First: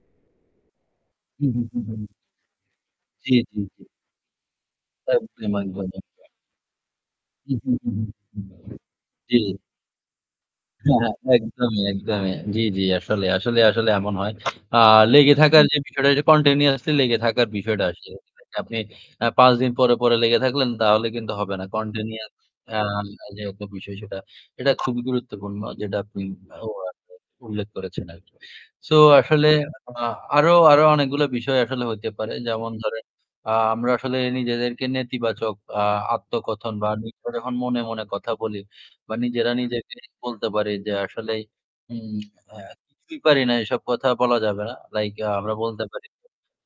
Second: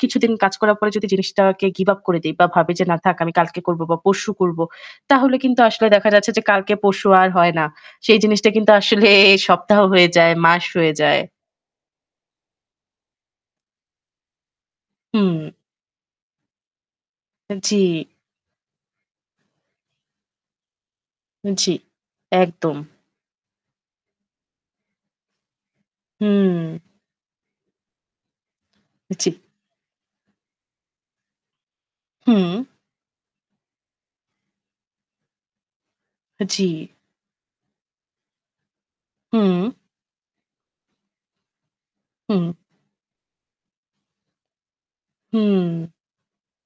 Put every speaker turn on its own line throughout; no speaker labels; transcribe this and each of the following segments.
কিছুদিন কাজ করার পরে যদি
হু, হুম,
জিনিসটাকে
হু,
give up
হুম।
করে দেই বা ভাবি যে না থাক আমি
জি,
কালকে
জি,
করব
জি।
বা পরশু করব, তাহলে কিন্তু আসলে দেখা
[unintelligible]
যাচ্ছে যে কালকে পরশু আর হয় না।
উহু, হু,
সেই
হু,
জিনিসটা কিন্তু
হু
আসলে
জি।
সপ্তাহ হয়ে যায়, মাস হয়ে
হ্যাঁ, হ্যাঁ,
যায়।
একদমই, একদমই। জি, জি আসলে, আসলে আসলে এমন হয়। আ লেগে
হুম।
থাকার যে বিষয়টা যে continuously লেগে থাকার
আন জি।
বিষয়টা আসে। [unintelligible] আপনি আ ৫ দিন পরে, পরে লেগে থাকলেন তাহলে কিন্তু হবে না।
জি,
Continuous
একদম।
আ যে একটা বিষয় সেটা, এটা খুবই গুরুত্বপূর্ণ যেটা আপনি
হুম।
[unintelligible] উল্লেখ করেছেন আরকি। So
জি।
আসলে আ আরো আরো অনেকগুলা বিষয় আসলে হইতে পারে।
হুম।
যেমন ধরেন, আ আমরা আসলে নিজেদেরকে নেতিবাচক আ
আ জি।
আত্মকথন বা নিত্ত যখন মনে, মনে কথা বলি বা নিজেরা
হুম।
নিজেকে বলতে পারি যে আসলেই উম
হুম।
আ কিছুই পারি না, এসব কথা বলা যাবে না। Like আ আমরা বলতে
হুম।
পারি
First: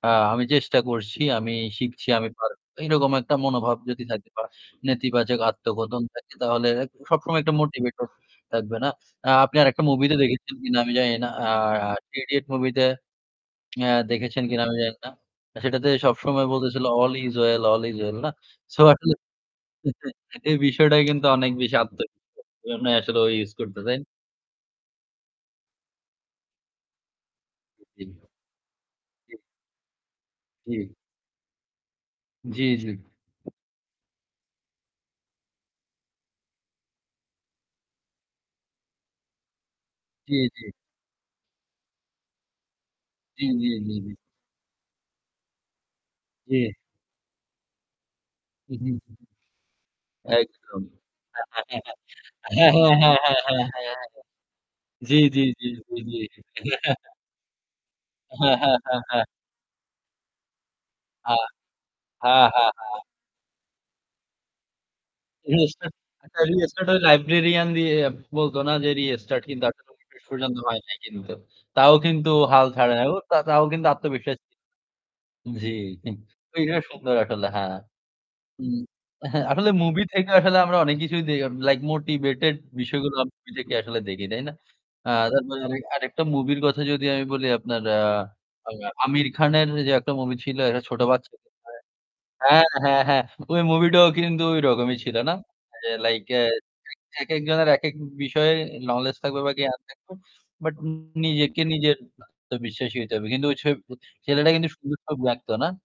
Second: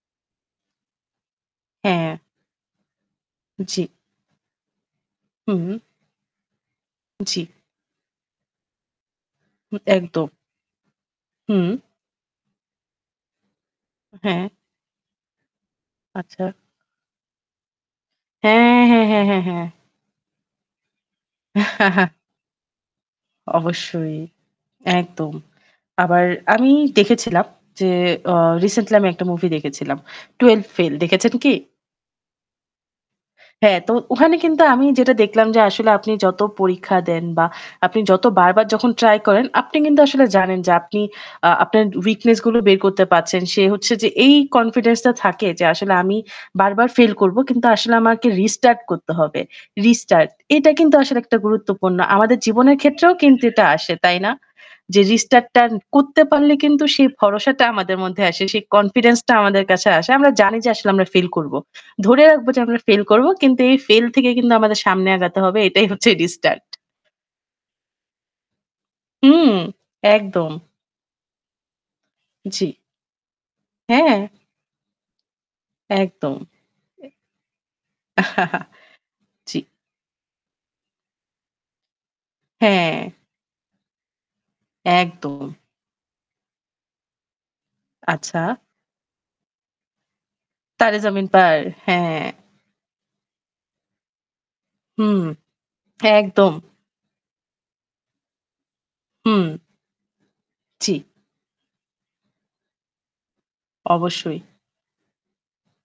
আ "আমি চেষ্টা করছি, আমি শিখছি,
হ্যাঁ।
আমি পারবো।" এইরকম একটা মনোভাব
জি।
যদি থাকে বা নেতিবাচক
হুম।
আত্মকথন থাকে তাহলে এক সবসময়
জি।
একটা motivator থাকবে না। আ আপনি
হু,
আরেকটা movie তে
একদম।
দেখেছেন কিনা আমি জানি না। আ
হুম।
'3 idiots' movie তে অ্যা দেখেছেন
হ্যাঁ।
কিনা আমি জানি না। সেটাতে
আচ্ছা।
সবসময় বলতেছিল "All is well, All is well" না?
হ্যাঁ,
So
হ্যাঁ,
আসলে
হ্যাঁ, হ্যাঁ, হ্যাঁ।
এই বিষয়টাই কিন্তু অনেক বেশি আত্মবিশ্বাস [unintelligible] জন্যই আসলে ও ইউস করত তাই না?
অবশ্যই, একদম। আবার আমি দেখেছিলাম যে,
জি।
অ recently আমি একটা
জি।
movie দেখেছিলাম। "Twelve
জি।
Fail" দেখেছেন কি?
জি, জি।
হ্যাঁ, তো ওখানে কিন্তু আমি যেটা দেখলাম যে আসলে আপনি যত পরীক্ষা দেন বা আপনি যত বার, বার যখন try করেন, আপনি কিন্তু আসলে
টি
জানেন
জি।
যে আপনি আ আপনার weakness-গুলো বের করতে পারছেন।
জি,
সে
জি,
হচ্ছে
জি,
যে
জি।
এই confidence-টা থাকে যে আসলে আমি
জি।
বারবার fail করব কিন্তু আসলে আমাকে restart
উহু,
করতে
হু।
হবে। Restart এটা
একদম
কিন্তু আসলে একটা
[unintelligible] হ্যাঁ, হ্যাঁ,
গুরুত্বপূর্ণ। আমাদের জীবনের
হ্যাঁ,
ক্ষেত্রেও
হ্যাঁ, হ্যাঁ,
কিন্তু এটা
হ্যাঁ,
আসে,
হ্যাঁ।
তাই না? যে
জি, জি,
restart-টা
জি, জি, জি,
করতে পারলে
জি।
কিন্তু সেই ভরসাটা আমাদের মধ্যে আসে,
হ্যাঁ,
সেই
হ্যাঁ, হ্যাঁ, হ্যাঁ।
confidence-টা আমাদের কাছে আসে। আমরা জানি যে আসলে আমরা fail
হা,
করব। ধরে
হা,
রাখব যে
হা,
আমরা
হা
fail করব কিন্তু এই fail থেকে কিন্তু আমাদের সামনে আগাতে হবে। এটাই
restart
হচ্ছে
একটা
restart।
restart ওই librarian দিয়ে বলতো না যে restart
হুম,
কিন্তু আসলে
একদম।
[unintelligible] তো হয় নাই কিন্তু। তাও কিন্তু হাল
জি।
ছাড়ে নাই। ও তা তাও কিন্তু
হ্যাঁ।
আত্মবিশ্বাসী। জি।
একদম।
ওইটা সুন্দর আসলে, হ্যাঁ। উম হ্যাঁ,
জি।
আসলে movie থেকে আসলে আমরা অনেক কিছুই দে like motivated
হ্যাঁ।
বিষয়গুলা আমরা [unintelligible] আসলে দেখি, তাই না? আ
একদম।
তারপর আরেকটা movie র কথা যদি আমি বলি আপনার আ
আচ্ছা।
আ আমির খানের ওইযে একটা movie ছিল একটা
"তারে
ছোট
জমিন
বাচ্চা
পার",
[unintelligible]
হ্যাঁ।
হ্যাঁ, হ্যাঁ, হ্যাঁ। ওই movie টাও কিন্তু ওই রকমই ছিল,
হুম,
না? যে like অ্যা
একদম।
একেকজনের একেক বিষয়ে knowledge থাকবে
হুম।
বা জ্ঞান থাকবে। But
জি।
নিজেকে নিজের আত্মবিশ্বাসী হইতে হবে। কিন্তু ওই ছে
অবশ্যই।
ছেলেটা কিন্তু সুন্দর ছবি আকঁতো, না?